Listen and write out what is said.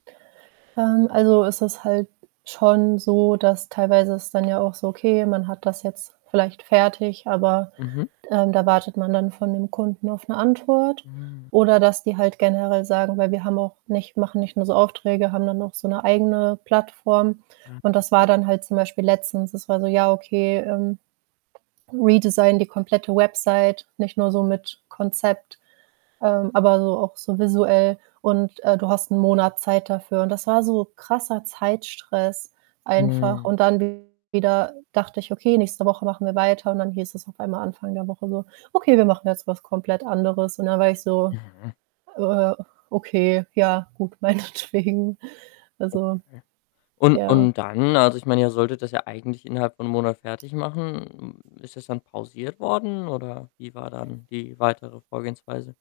Ähm, also, es ist halt schon so, dass teilweise ist dann ja auch so, okay, man hat das jetzt vielleicht fertig, aber, Mhm. ähm, da wartet man dann von dem Kunden auf 'ne Antwort. Mm. Oder dass die halt generell sagen weil wir haben auch nicht machen nicht nur so Aufträge, haben dann auch so 'ne eigene Plattform. Und Ah. das war dann halt zum Beispiel letztens, es war so: „Ja, okay, ähm, redesign die komplette Website, nicht nur so mit Konzept, ähm, aber so auch so visuell und, äh, du hast 1 Monat Zeit dafür.“ Und das war so krasser Zeitstress einfach. Mhm. Und dann wieder dachte ich: „Okay, nächste Woche machen wir weiter“, und dann hieß es auf einmal Anfang der Woche so: „Okay, wir machen jetzt was komplett anderes.“ Und da war ich so: Mhm. „Äh, okay, ja, gut, meinetwegen.“ Also, Okay. Und ja. und dann, also, ich meine, ihr solltet das ja eigentlich innerhalb von 1 Monat fertigmachen. Hm, ist das dann pausiert worden oder wie war dann die weitere Vorgehensweise?